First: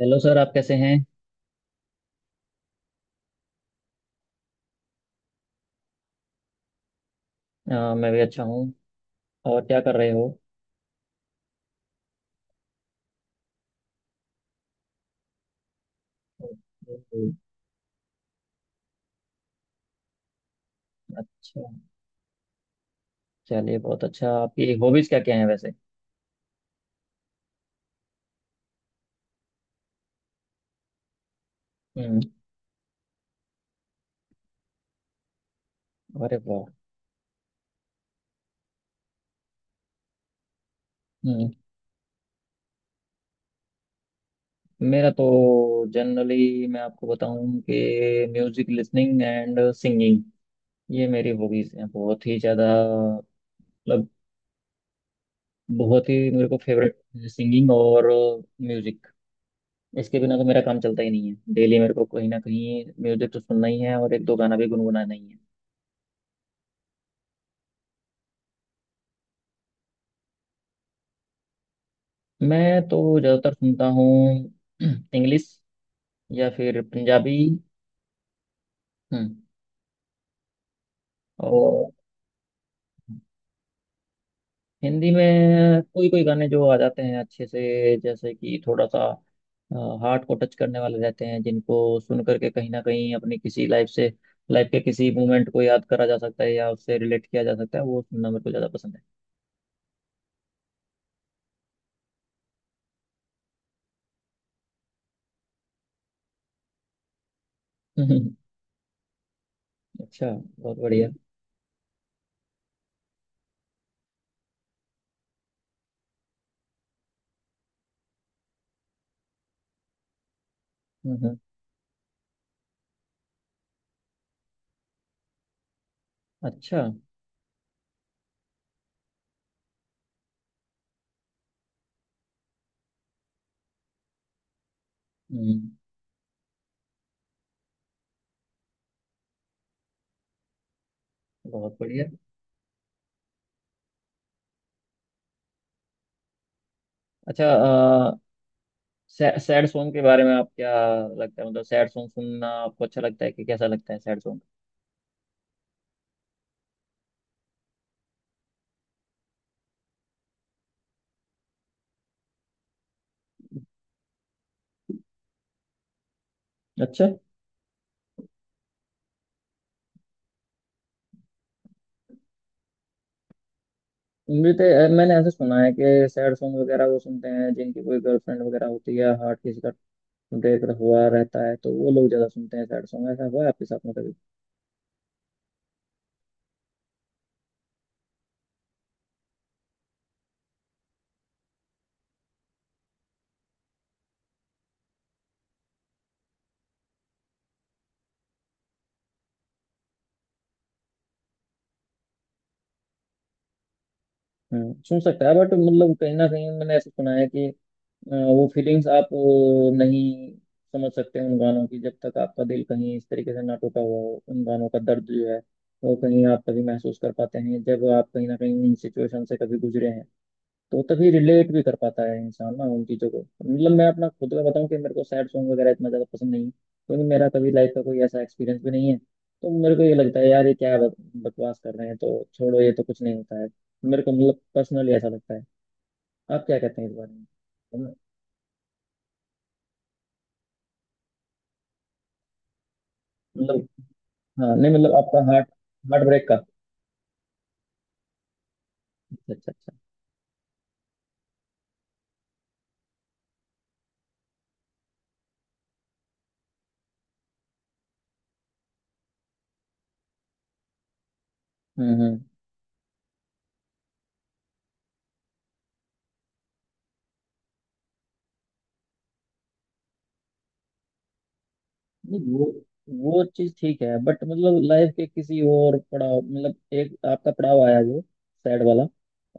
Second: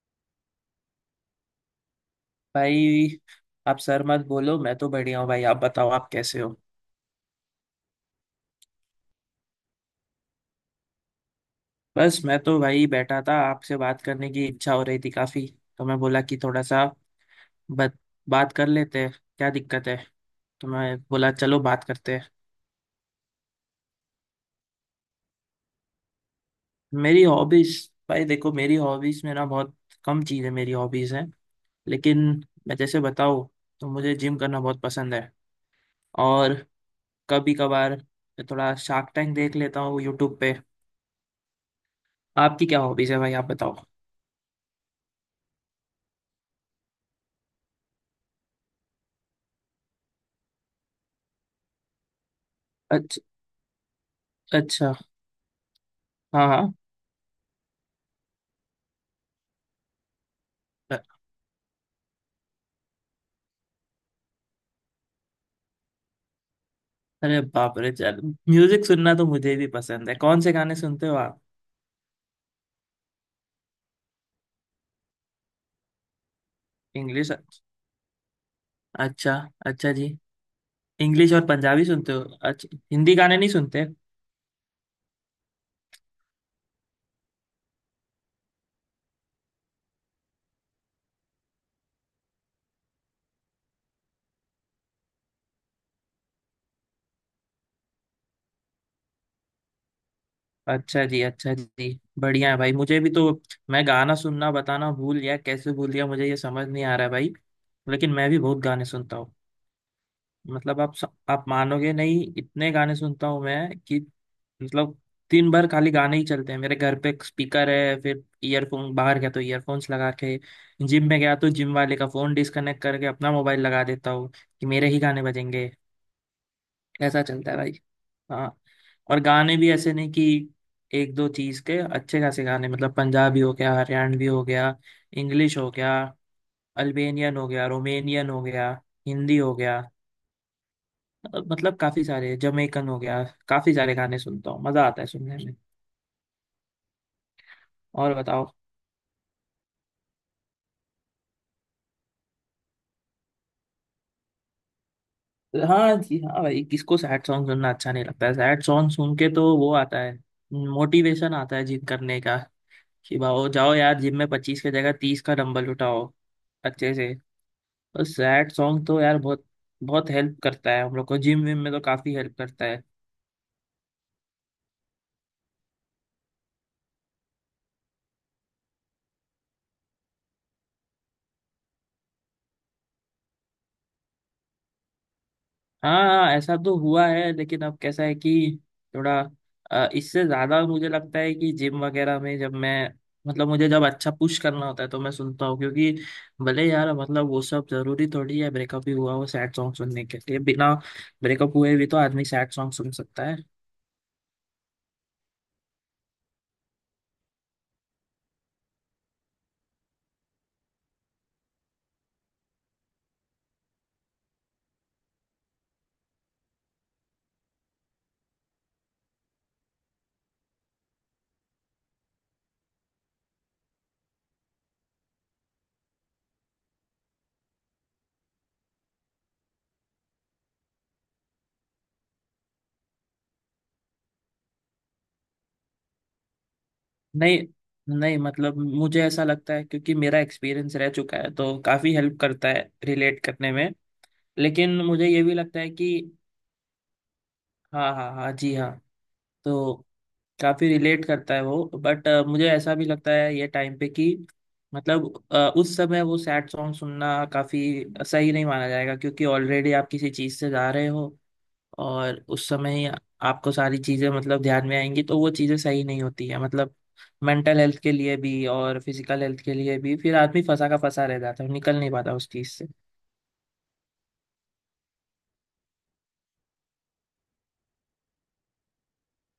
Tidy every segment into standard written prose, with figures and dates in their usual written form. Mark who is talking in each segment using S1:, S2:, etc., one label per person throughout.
S1: Hello sir, आप कैसे हैं।
S2: भाई आप सर मत बोलो। मैं तो बढ़िया हूँ भाई, आप बताओ, आप कैसे हो।
S1: मैं भी अच्छा हूँ। और क्या कर रहे हो।
S2: बस मैं तो भाई बैठा था, आपसे बात करने की इच्छा हो रही थी काफी, तो मैं बोला कि थोड़ा सा
S1: ओके।
S2: बत, बात कर लेते हैं, क्या दिक्कत है, तो मैं बोला चलो
S1: अच्छा।
S2: बात करते हैं।
S1: चलिए, बहुत अच्छा। आपकी हॉबीज क्या क्या हैं वैसे।
S2: मेरी हॉबीज। भाई देखो, मेरी हॉबीज में ना बहुत कम चीज़ें मेरी हॉबीज हैं, लेकिन
S1: हम्म।
S2: मैं जैसे बताऊँ, तो मुझे जिम करना बहुत पसंद है।
S1: अरे
S2: और
S1: वाह।
S2: कभी कभार थोड़ा शार्क टैंक देख लेता हूँ यूट्यूब पे।
S1: हम्म।
S2: आपकी क्या हॉबीज है भाई, आप बताओ।
S1: मेरा तो जनरली मैं आपको बताऊं कि म्यूजिक लिसनिंग एंड सिंगिंग, ये मेरी हॉबीज हैं बहुत ही ज़्यादा। मतलब
S2: अच्छा।
S1: बहुत ही
S2: हाँ
S1: मेरे को
S2: हाँ।
S1: फेवरेट सिंगिंग और म्यूजिक। इसके बिना तो मेरा काम
S2: अ-
S1: चलता ही नहीं है। डेली मेरे को कहीं ना कहीं म्यूजिक तो सुनना ही है और एक दो गाना भी गुनगुनाना ही है।
S2: अरे बाप रे चल। म्यूजिक सुनना तो मुझे भी पसंद है, कौन से गाने सुनते हो आप।
S1: मैं तो ज़्यादातर सुनता हूँ इंग्लिश या फिर
S2: इंग्लिश।
S1: पंजाबी। हम्म,
S2: अच्छा। अच्छा जी, इंग्लिश और पंजाबी
S1: और
S2: सुनते हो। अच्छा, हिंदी गाने नहीं सुनते।
S1: हिंदी में कोई कोई गाने जो आ जाते हैं अच्छे से, जैसे कि थोड़ा सा हार्ट को टच करने वाले रहते हैं, जिनको सुन करके कहीं ना कहीं अपनी किसी लाइफ से लाइफ के किसी मोमेंट को याद करा जा सकता है या उससे रिलेट किया जा सकता है। वो सुनना मेरे को ज़्यादा पसंद
S2: अच्छा जी अच्छा जी, बढ़िया है भाई। मुझे भी तो मैं गाना सुनना बताना भूल गया, कैसे भूल गया मुझे ये समझ नहीं आ रहा है भाई।
S1: है।
S2: लेकिन मैं भी बहुत गाने सुनता हूँ।
S1: अच्छा। बहुत
S2: मतलब आप
S1: बढ़िया।
S2: आप मानोगे नहीं, इतने गाने सुनता हूँ मैं कि मतलब दिन भर खाली गाने ही चलते हैं मेरे। घर पे स्पीकर है, फिर ईयरफोन, बाहर गया तो ईयरफोन्स लगा के, जिम में गया
S1: हम्म।
S2: तो जिम वाले का फोन डिस्कनेक्ट करके अपना मोबाइल लगा देता हूँ कि मेरे ही गाने बजेंगे।
S1: अच्छा।
S2: ऐसा चलता है भाई। हाँ। और गाने भी ऐसे नहीं कि एक दो चीज के, अच्छे खासे गाने, मतलब पंजाबी हो गया, हरियाणवी हो गया, इंग्लिश हो
S1: हम्म।
S2: गया, अल्बेनियन हो गया, रोमेनियन हो गया, हिंदी हो गया, मतलब
S1: बहुत
S2: काफी
S1: बढ़िया।
S2: सारे, जमैकन हो गया, काफी सारे गाने सुनता हूँ, मजा आता है सुनने में।
S1: अच्छा।
S2: और बताओ।
S1: सैड सॉन्ग के बारे में आप क्या लगता है। मतलब सैड सॉन्ग सुनना आपको अच्छा लगता है कि कैसा लगता है सैड सॉन्ग।
S2: हाँ जी हाँ भाई, किसको सैड सॉन्ग सुनना अच्छा नहीं लगता है। सैड सॉन्ग सुन के तो वो आता है, मोटिवेशन आता है जिम करने का, कि भाओ जाओ यार जिम में 25 की जगह 30 का डंबल उठाओ अच्छे
S1: अच्छा।
S2: से। और सैड सॉन्ग तो यार बहुत बहुत हेल्प करता है हम लोग को, जिम विम में तो काफी हेल्प करता है।
S1: मैंने ऐसा सुना है कि सैड सॉन्ग वगैरह वो सुनते हैं जिनकी कोई गर्लफ्रेंड वगैरह होती है, हार्ट किसी का ब्रेक हुआ रहता है, तो वो लोग ज्यादा सुनते हैं सैड सॉन्ग। ऐसा हुआ है आपके साथ में कभी।
S2: हाँ हाँ, ऐसा तो हुआ है लेकिन अब कैसा है कि थोड़ा इससे ज्यादा मुझे लगता है कि जिम वगैरह में जब मैं मतलब मुझे जब अच्छा पुश करना होता है तो मैं सुनता हूँ, क्योंकि भले यार मतलब वो सब जरूरी थोड़ी है ब्रेकअप ही हुआ हो सैड सॉन्ग सुनने के लिए, बिना ब्रेकअप हुए भी तो आदमी सैड सॉन्ग सुन सकता है।
S1: सुन सकता है, बट मतलब कहीं ना कहीं मैंने ऐसा सुना है कि वो फीलिंग्स आप नहीं समझ सकते उन गानों की, जब तक आपका दिल कहीं इस तरीके से ना टूटा हुआ हो। उन गानों का दर्द जो है वो कहीं आप कभी महसूस कर पाते हैं जब आप कहीं ना कहीं इन सिचुएशन से कभी गुजरे हैं। तो तभी रिलेट भी कर पाता है इंसान ना उन चीज़ों को। मतलब मैं अपना खुद का बताऊं कि मेरे को सैड सॉन्ग वगैरह इतना ज़्यादा पसंद नहीं है, क्योंकि मेरा कभी लाइफ का कोई ऐसा एक्सपीरियंस भी नहीं है। तो मेरे को ये लगता है, यार ये क्या बकवास कर रहे हैं, तो छोड़ो, ये तो कुछ नहीं होता है। मेरे को मतलब पर्सनली ऐसा लगता है। आप क्या कहते हैं इस बारे में।
S2: नहीं नहीं, मतलब मुझे ऐसा लगता है, क्योंकि मेरा एक्सपीरियंस रह चुका है तो काफी हेल्प करता है रिलेट करने
S1: मतलब,
S2: में।
S1: हाँ। नहीं
S2: लेकिन
S1: मतलब
S2: मुझे
S1: आपका
S2: ये भी
S1: हार्ट
S2: लगता है कि
S1: हार्ट ब्रेक का।
S2: हाँ हाँ हाँ जी हाँ,
S1: अच्छा, अच्छा,
S2: तो
S1: अच्छा।
S2: काफी रिलेट करता है वो, बट मुझे ऐसा भी लगता है ये टाइम पे कि मतलब उस समय वो सैड सॉन्ग सुनना काफी सही नहीं माना जाएगा, क्योंकि ऑलरेडी आप किसी चीज से जा रहे हो
S1: हम्म, हम्म।
S2: और उस समय ही आपको सारी चीजें मतलब ध्यान में आएंगी तो वो चीजें सही नहीं होती है, मतलब मेंटल हेल्थ के लिए भी और फिजिकल हेल्थ के लिए भी, फिर आदमी फंसा का फंसा रह जाता है, निकल नहीं पाता उस
S1: नहीं, वो
S2: चीज से।
S1: वो चीज ठीक है, बट मतलब लाइफ के किसी और पड़ाव, मतलब एक आपका पड़ाव आया जो सैड वाला।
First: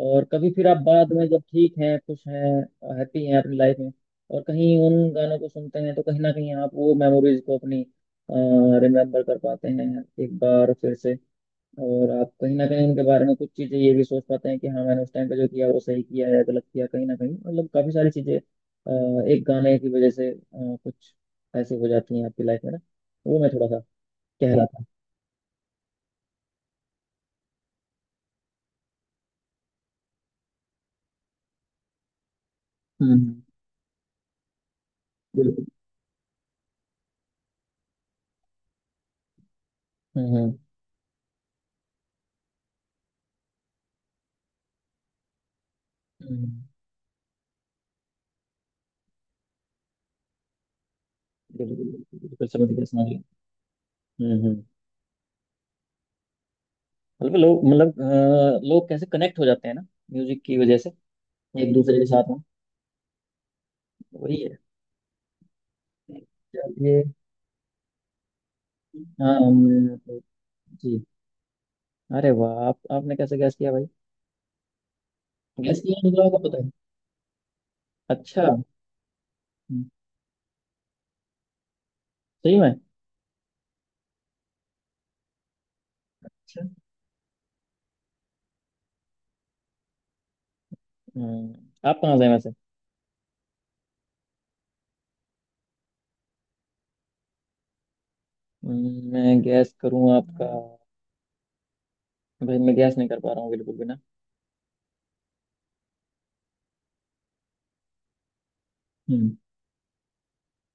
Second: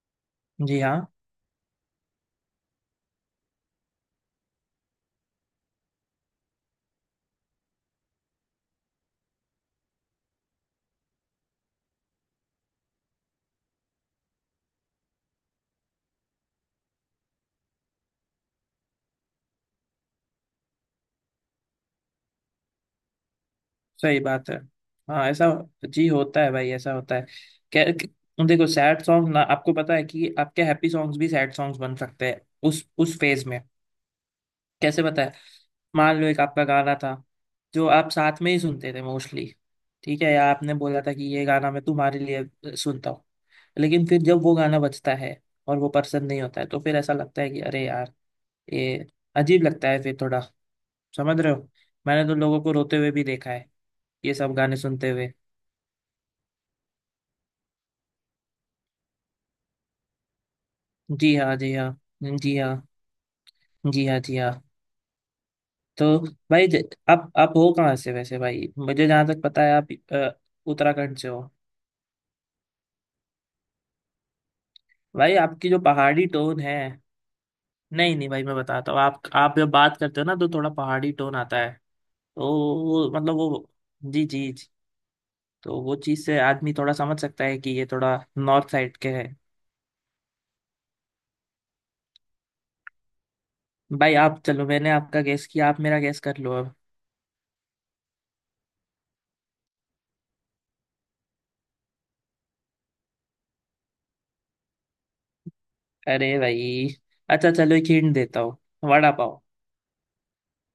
S1: और कभी फिर आप
S2: जी हाँ।
S1: बाद में जब ठीक हैं, खुश हैं, हैप्पी हैं अपनी लाइफ में, और कहीं उन गानों को सुनते हैं, तो कहीं ना कहीं आप वो मेमोरीज को अपनी रिमेम्बर कर पाते हैं एक बार फिर से। और आप कहीं ना कहीं उनके बारे में कुछ चीजें ये भी सोच पाते हैं कि हाँ, मैंने उस टाइम पे जो किया वो सही किया या गलत किया, कहीं ना कहीं। मतलब काफी सारी चीजें एक गाने की वजह से कुछ ऐसी हो जाती हैं आपकी लाइफ में ना। वो मैं थोड़ा सा
S2: सही बात
S1: कह
S2: है।
S1: रहा था।
S2: हाँ, ऐसा जी होता है भाई, ऐसा होता है। क्या क्या- देखो सैड सॉन्ग ना, आपको पता है कि आपके हैप्पी सॉन्ग्स भी सैड सॉन्ग्स बन सकते हैं उस
S1: हम्म,
S2: उस फेज में। कैसे पता है।
S1: बिल्कुल।
S2: मान लो एक आपका गाना था जो आप साथ में ही सुनते थे मोस्टली, ठीक है,
S1: हम्म,
S2: या
S1: हम्म,
S2: आपने बोला था कि ये गाना मैं तुम्हारे लिए सुनता हूँ, लेकिन फिर जब वो गाना बजता है और वो पसंद नहीं
S1: हम्म।
S2: होता है तो फिर ऐसा लगता है कि अरे यार ये अजीब लगता है फिर थोड़ा, समझ रहे हो।
S1: बिल्कुल, बिल्कुल,
S2: मैंने तो
S1: बिल्कुल,
S2: लोगों
S1: समझ
S2: को
S1: गया,
S2: रोते
S1: समझ
S2: हुए
S1: गया।
S2: भी देखा है ये
S1: हम्म,
S2: सब
S1: हम्म।
S2: गाने सुनते हुए।
S1: मतलब लोग कैसे कनेक्ट हो जाते हैं ना, म्यूजिक की वजह से,
S2: जी हाँ जी
S1: एक
S2: हाँ
S1: दूसरे के साथ में।
S2: जी हाँ जी हाँ जी
S1: वही
S2: हाँ।
S1: है।
S2: तो भाई
S1: चलिए।
S2: आप हो कहाँ से वैसे, भाई मुझे जहाँ
S1: हाँ,
S2: तक पता है आप
S1: मैं तो।
S2: अ,
S1: जी।
S2: उत्तराखंड से हो।
S1: अरे वाह, आप आपने कैसे गैस किया भाई।
S2: भाई आपकी जो
S1: गैस किया, निकला
S2: पहाड़ी
S1: होगा
S2: टोन
S1: पता है।
S2: है, नहीं नहीं
S1: अच्छा।
S2: भाई मैं
S1: हम्म।
S2: बताता हूँ, आप जब बात करते हो ना तो थोड़ा पहाड़ी टोन आता है, तो
S1: सही में।
S2: वो मतलब वो जी जी जी, तो वो चीज़ से
S1: अच्छा।
S2: आदमी थोड़ा समझ सकता है कि ये थोड़ा नॉर्थ साइड के है।
S1: हम्म। आप कहाँ से हैं वैसे।
S2: भाई आप चलो मैंने आपका गैस किया, आप मेरा गैस कर लो अब।
S1: मैं गैस करूँ आपका। हम्म। भाई मैं गैस नहीं कर पा रहा हूँ बिल्कुल भी ना।
S2: अरे भाई, अच्छा चलो एक हिंट देता हूँ, वड़ा
S1: हम्म।
S2: पाव।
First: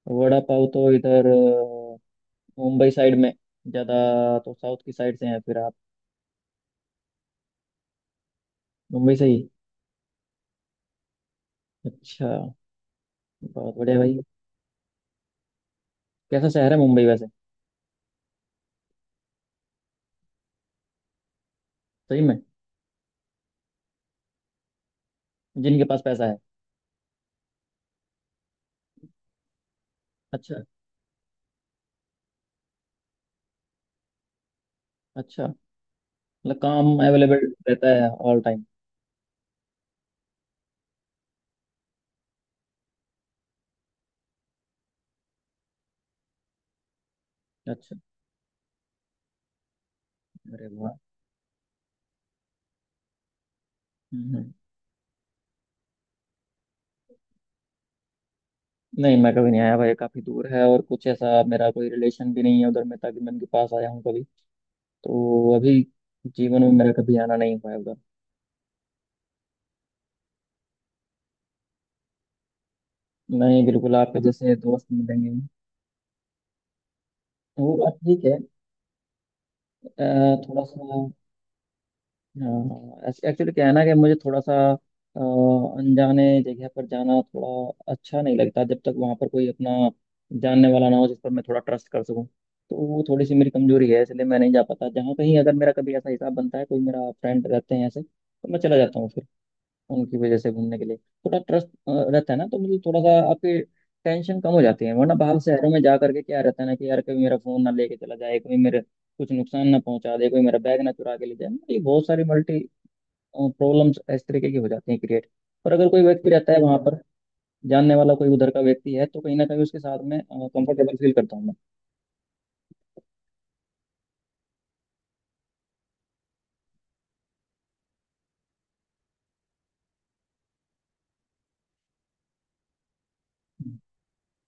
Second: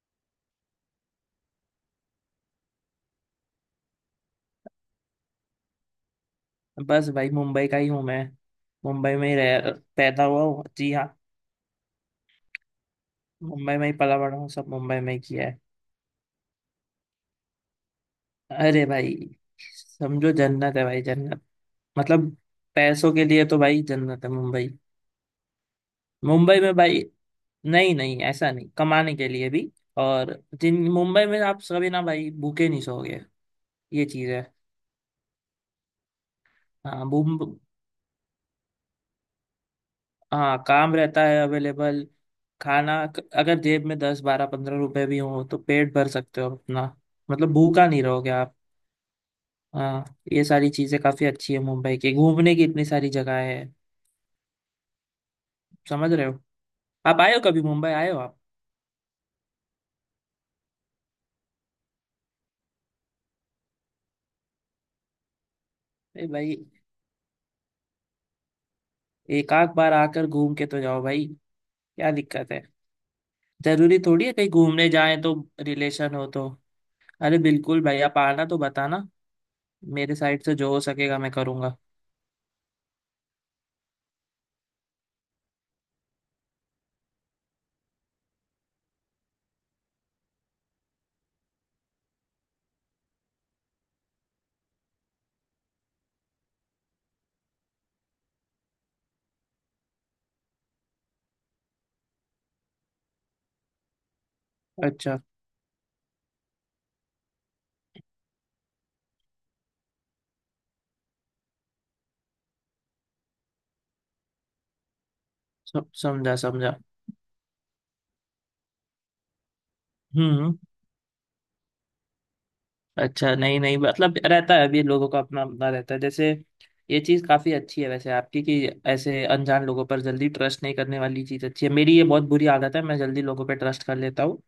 S1: वड़ा पाव तो इधर मुंबई साइड में ज़्यादा। तो साउथ की साइड से हैं फिर आप।
S2: बस भाई मुंबई का ही हूँ मैं, मुंबई
S1: मुंबई से
S2: में ही
S1: ही।
S2: रह, पैदा हुआ हूँ जी हाँ,
S1: अच्छा, बहुत
S2: मुंबई में ही
S1: बढ़िया
S2: पला
S1: भाई।
S2: बड़ा हूँ, सब मुंबई में ही किया है।
S1: कैसा शहर है मुंबई वैसे।
S2: अरे भाई, समझो जन्नत है भाई, जन्नत।
S1: सही
S2: मतलब
S1: में।
S2: पैसों के लिए तो भाई जन्नत है मुंबई,
S1: जिनके पास पैसा है।
S2: मुंबई में भाई। नहीं नहीं ऐसा नहीं, कमाने के लिए भी, और
S1: अच्छा।
S2: जिन मुंबई में आप सभी ना भाई भूखे नहीं सोओगे, ये चीज़ है।
S1: अच्छा। मतलब काम
S2: हाँ मुं-
S1: अवेलेबल रहता है ऑल टाइम।
S2: हाँ, काम रहता है अवेलेबल। खाना, अगर जेब में 10 12 15 रुपए भी हो तो पेट भर सकते हो अपना, मतलब भूखा
S1: अच्छा।
S2: नहीं रहोगे। हाँ, ये
S1: अरे
S2: सारी
S1: वाह।
S2: चीजें काफी अच्छी है मुंबई की, घूमने की इतनी सारी जगह है,
S1: हम्म,
S2: समझ रहे हो। आप आए हो कभी, मुंबई आए हो आप।
S1: नहीं, मैं कभी नहीं आया भाई, काफ़ी दूर है, और कुछ ऐसा मेरा कोई रिलेशन भी नहीं है उधर, मैं उनके पास आया हूँ कभी। तो अभी
S2: ए भाई,
S1: जीवन में मेरा कभी आना नहीं हुआ है उधर।
S2: एक आध बार आकर घूम के तो जाओ भाई, क्या दिक्कत है।
S1: नहीं, बिल्कुल,
S2: जरूरी
S1: आपके
S2: थोड़ी है कहीं
S1: जैसे दोस्त
S2: घूमने जाए
S1: मिलेंगे।
S2: तो रिलेशन हो तो। अरे
S1: वो
S2: बिल्कुल
S1: बात
S2: भाई, आप
S1: ठीक है।
S2: आना तो बताना, मेरे साइड से
S1: थोड़ा
S2: जो हो
S1: सा,
S2: सकेगा मैं करूंगा।
S1: एक्चुअली क्या है ना कि मुझे थोड़ा सा अ, अनजाने जगह पर जाना थोड़ा अच्छा नहीं लगता, जब तक वहां पर कोई अपना जानने वाला ना हो जिस पर मैं थोड़ा ट्रस्ट कर सकूं। तो वो थोड़ी सी मेरी कमजोरी है, इसलिए मैं नहीं जा पाता। जहाँ कहीं अगर मेरा कभी ऐसा हिसाब बनता है, कोई मेरा फ्रेंड रहते हैं ऐसे, तो मैं चला जाता हूँ फिर उनकी वजह से घूमने के लिए। थोड़ा ट्रस्ट रहता है ना, तो मुझे थोड़ा सा आपकी टेंशन कम हो जाती है। वरना
S2: अच्छा,
S1: बाहर शहरों में जा करके क्या रहता है ना कि यार कभी मेरा फोन ना लेके चला जाए, कभी मेरे कुछ नुकसान ना पहुंचा दे, कोई मेरा बैग ना चुरा के ले जाए। मतलब ये बहुत सारी मल्टी प्रॉब्लम्स इस तरीके की हो जाती हैं क्रिएट। और अगर कोई व्यक्ति
S2: समझा
S1: रहता है
S2: समझा।
S1: वहां पर, जानने वाला कोई उधर का व्यक्ति है, तो कहीं ना कहीं उसके साथ में
S2: हम्म।
S1: कंफर्टेबल फील करता हूँ मैं।
S2: अच्छा, नहीं नहीं मतलब रहता है, अभी लोगों का अपना अपना रहता है, जैसे ये चीज़ काफ़ी अच्छी है वैसे आपकी कि ऐसे अनजान लोगों पर जल्दी ट्रस्ट नहीं करने वाली चीज़ अच्छी है। मेरी ये बहुत बुरी आदत है, मैं जल्दी लोगों पे ट्रस्ट कर लेता हूँ,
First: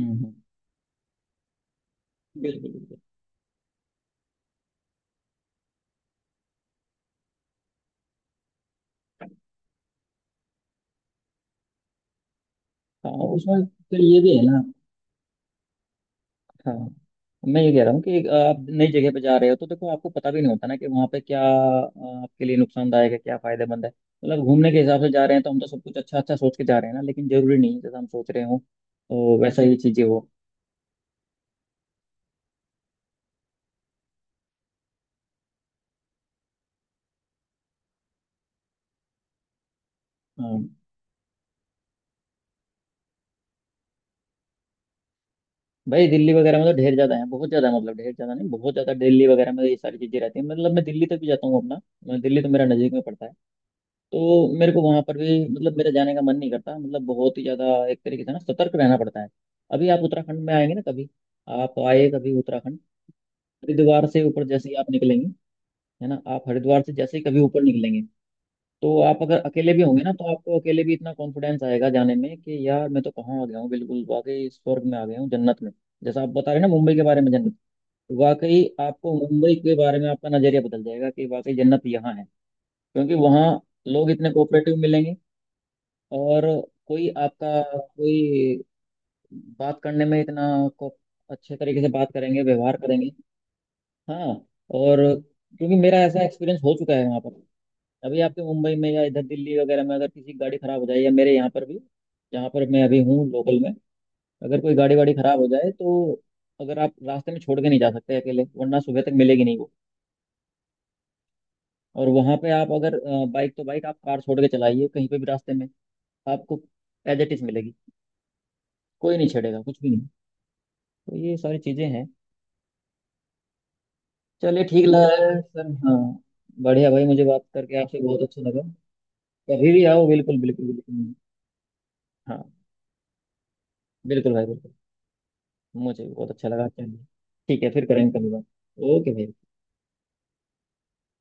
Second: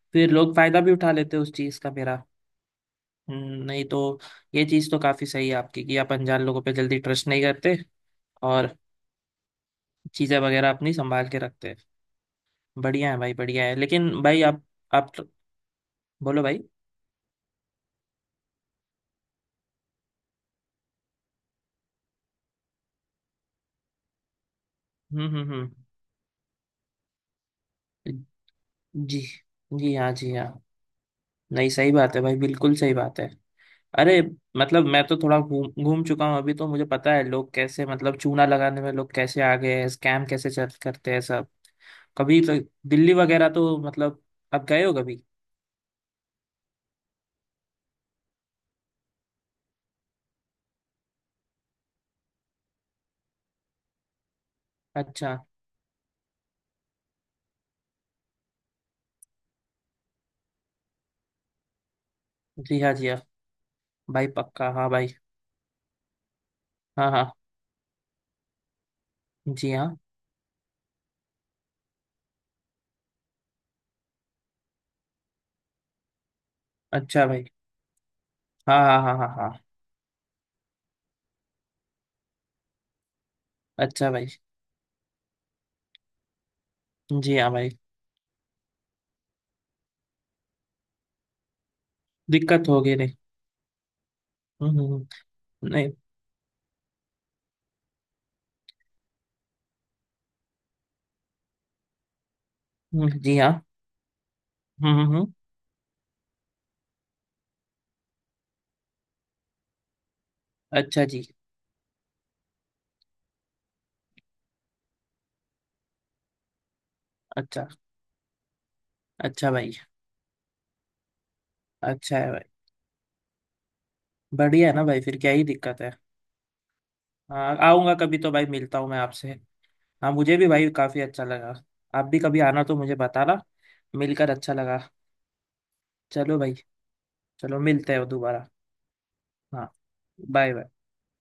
S1: हम्म,
S2: फिर लोग फायदा भी उठा लेते हैं उस चीज़ का मेरा।
S1: बिल्कुल, बिल्कुल।
S2: नहीं तो ये चीज़ तो काफ़ी सही है आपकी कि आप अनजान लोगों पे जल्दी ट्रस्ट नहीं करते और चीज़ें वगैरह अपनी संभाल के रखते हैं। बढ़िया
S1: हाँ,
S2: है भाई, बढ़िया
S1: उसमें
S2: है।
S1: फिर
S2: लेकिन
S1: ये भी
S2: भाई
S1: है ना।
S2: आप बोलो भाई।
S1: हाँ, मैं ये कह रहा हूँ कि आप नई जगह पे जा रहे हो, तो देखो आपको पता भी नहीं होता ना कि वहाँ पे क्या आपके लिए नुकसानदायक है, क्या फायदेमंद है। मतलब घूमने के हिसाब से जा
S2: हम्म
S1: रहे हैं, तो हम
S2: हम्म
S1: तो सब कुछ अच्छा अच्छा सोच के जा रहे हैं ना, लेकिन जरूरी नहीं है जैसा हम सोच रहे
S2: हम्म।
S1: हो।
S2: जी।
S1: तो वैसा ही
S2: जी
S1: चीजें
S2: हाँ जी हाँ। नहीं सही बात है भाई, बिल्कुल सही बात है। अरे, मतलब मैं तो थोड़ा घूम घूम चुका हूँ अभी, तो मुझे पता है लोग कैसे मतलब चूना लगाने में लोग कैसे आ गए हैं, स्कैम
S1: हो
S2: कैसे चल करते हैं सब। कभी तो दिल्ली वगैरह तो मतलब, आप गए हो कभी।
S1: भाई। दिल्ली वगैरह में तो ढेर ज्यादा है, बहुत ज्यादा, मतलब ढेर ज्यादा नहीं, बहुत ज्यादा। दिल्ली वगैरह में तो ये सारी चीजें रहती है। मतलब मैं दिल्ली तक भी जाता हूँ अपना। मैं दिल्ली तो मेरा नजदीक में पड़ता है, तो मेरे को वहां पर
S2: अच्छा।
S1: भी मतलब मेरा जाने का मन नहीं करता, मतलब बहुत ही ज्यादा एक तरीके से ना सतर्क रहना पड़ता है। अभी आप उत्तराखंड में आएंगे ना कभी, आप आए कभी उत्तराखंड,
S2: जी हाँ जी हाँ।
S1: हरिद्वार से
S2: भाई
S1: ऊपर जैसे
S2: पक्का
S1: ही आप
S2: हाँ भाई।
S1: निकलेंगे, है ना, आप हरिद्वार से
S2: हाँ
S1: जैसे ही
S2: हाँ।
S1: कभी ऊपर निकलेंगे, तो आप अगर
S2: जी
S1: अकेले भी
S2: हाँ।
S1: होंगे ना, तो आपको अकेले भी इतना कॉन्फिडेंस आएगा जाने में कि यार मैं तो कहाँ आ गया हूँ, बिल्कुल वाकई स्वर्ग में आ गया हूँ, जन्नत में। जैसा आप बता रहे हैं ना मुंबई के बारे
S2: अच्छा
S1: में
S2: भाई।
S1: जन्नत, वाकई।
S2: हाँ हाँ
S1: आपको
S2: हाँ हाँ
S1: मुंबई
S2: हाँ।
S1: के बारे में आपका नजरिया बदल जाएगा कि वाकई जन्नत यहाँ है, क्योंकि वहाँ
S2: अच्छा
S1: लोग
S2: भाई।
S1: इतने कोऑपरेटिव मिलेंगे, और कोई
S2: जी हाँ
S1: आपका
S2: भाई।
S1: कोई बात करने में इतना को अच्छे तरीके से बात करेंगे,
S2: दिक्कत
S1: व्यवहार
S2: होगी
S1: करेंगे।
S2: नहीं।
S1: हाँ।
S2: हम्म।
S1: और क्योंकि
S2: नहीं।
S1: मेरा ऐसा एक्सपीरियंस हो चुका है वहाँ पर। अभी आपके मुंबई में या इधर दिल्ली वगैरह में अगर किसी की गाड़ी खराब हो जाए, या मेरे यहाँ पर भी जहाँ पर मैं अभी हूँ
S2: जी हाँ।
S1: लोकल में, अगर कोई गाड़ी वाड़ी
S2: हम्म।
S1: खराब हो जाए, तो अगर आप रास्ते में छोड़ के नहीं जा सकते अकेले, वरना सुबह तक मिलेगी नहीं वो।
S2: अच्छा जी।
S1: और वहां पे आप अगर बाइक, तो बाइक आप कार छोड़ के चलाइए कहीं पे भी रास्ते में, आपको एज इट इज
S2: अच्छा।
S1: मिलेगी, कोई नहीं
S2: अच्छा
S1: छेड़ेगा,
S2: भाई।
S1: कुछ भी नहीं। तो ये सारी चीजें हैं।
S2: अच्छा है भाई,
S1: चलिए,
S2: बढ़िया है ना
S1: ठीक
S2: भाई,
S1: लगा
S2: फिर क्या ही
S1: सर,
S2: दिक्कत है।
S1: हाँ। बढ़िया भाई, मुझे बात
S2: हाँ
S1: करके
S2: आऊँगा
S1: आपसे
S2: कभी
S1: बहुत
S2: तो
S1: अच्छा
S2: भाई,
S1: लगा।
S2: मिलता हूँ मैं आपसे।
S1: कभी भी आओ,
S2: हाँ मुझे
S1: बिल्कुल,
S2: भी
S1: बिल्कुल,
S2: भाई काफ़ी
S1: बिल्कुल।
S2: अच्छा लगा, आप भी कभी
S1: हाँ,
S2: आना तो मुझे बताना, मिलकर
S1: बिल्कुल भाई,
S2: अच्छा
S1: बिल्कुल।
S2: लगा।
S1: मुझे भी बहुत
S2: चलो
S1: अच्छा
S2: भाई,
S1: लगा, चलिए।
S2: चलो
S1: ठीक है, फिर
S2: मिलते हैं
S1: करेंगे कभी बात।
S2: दोबारा।
S1: ओके भाई।
S2: हाँ, बाय बाय।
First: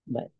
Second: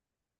S1: bye।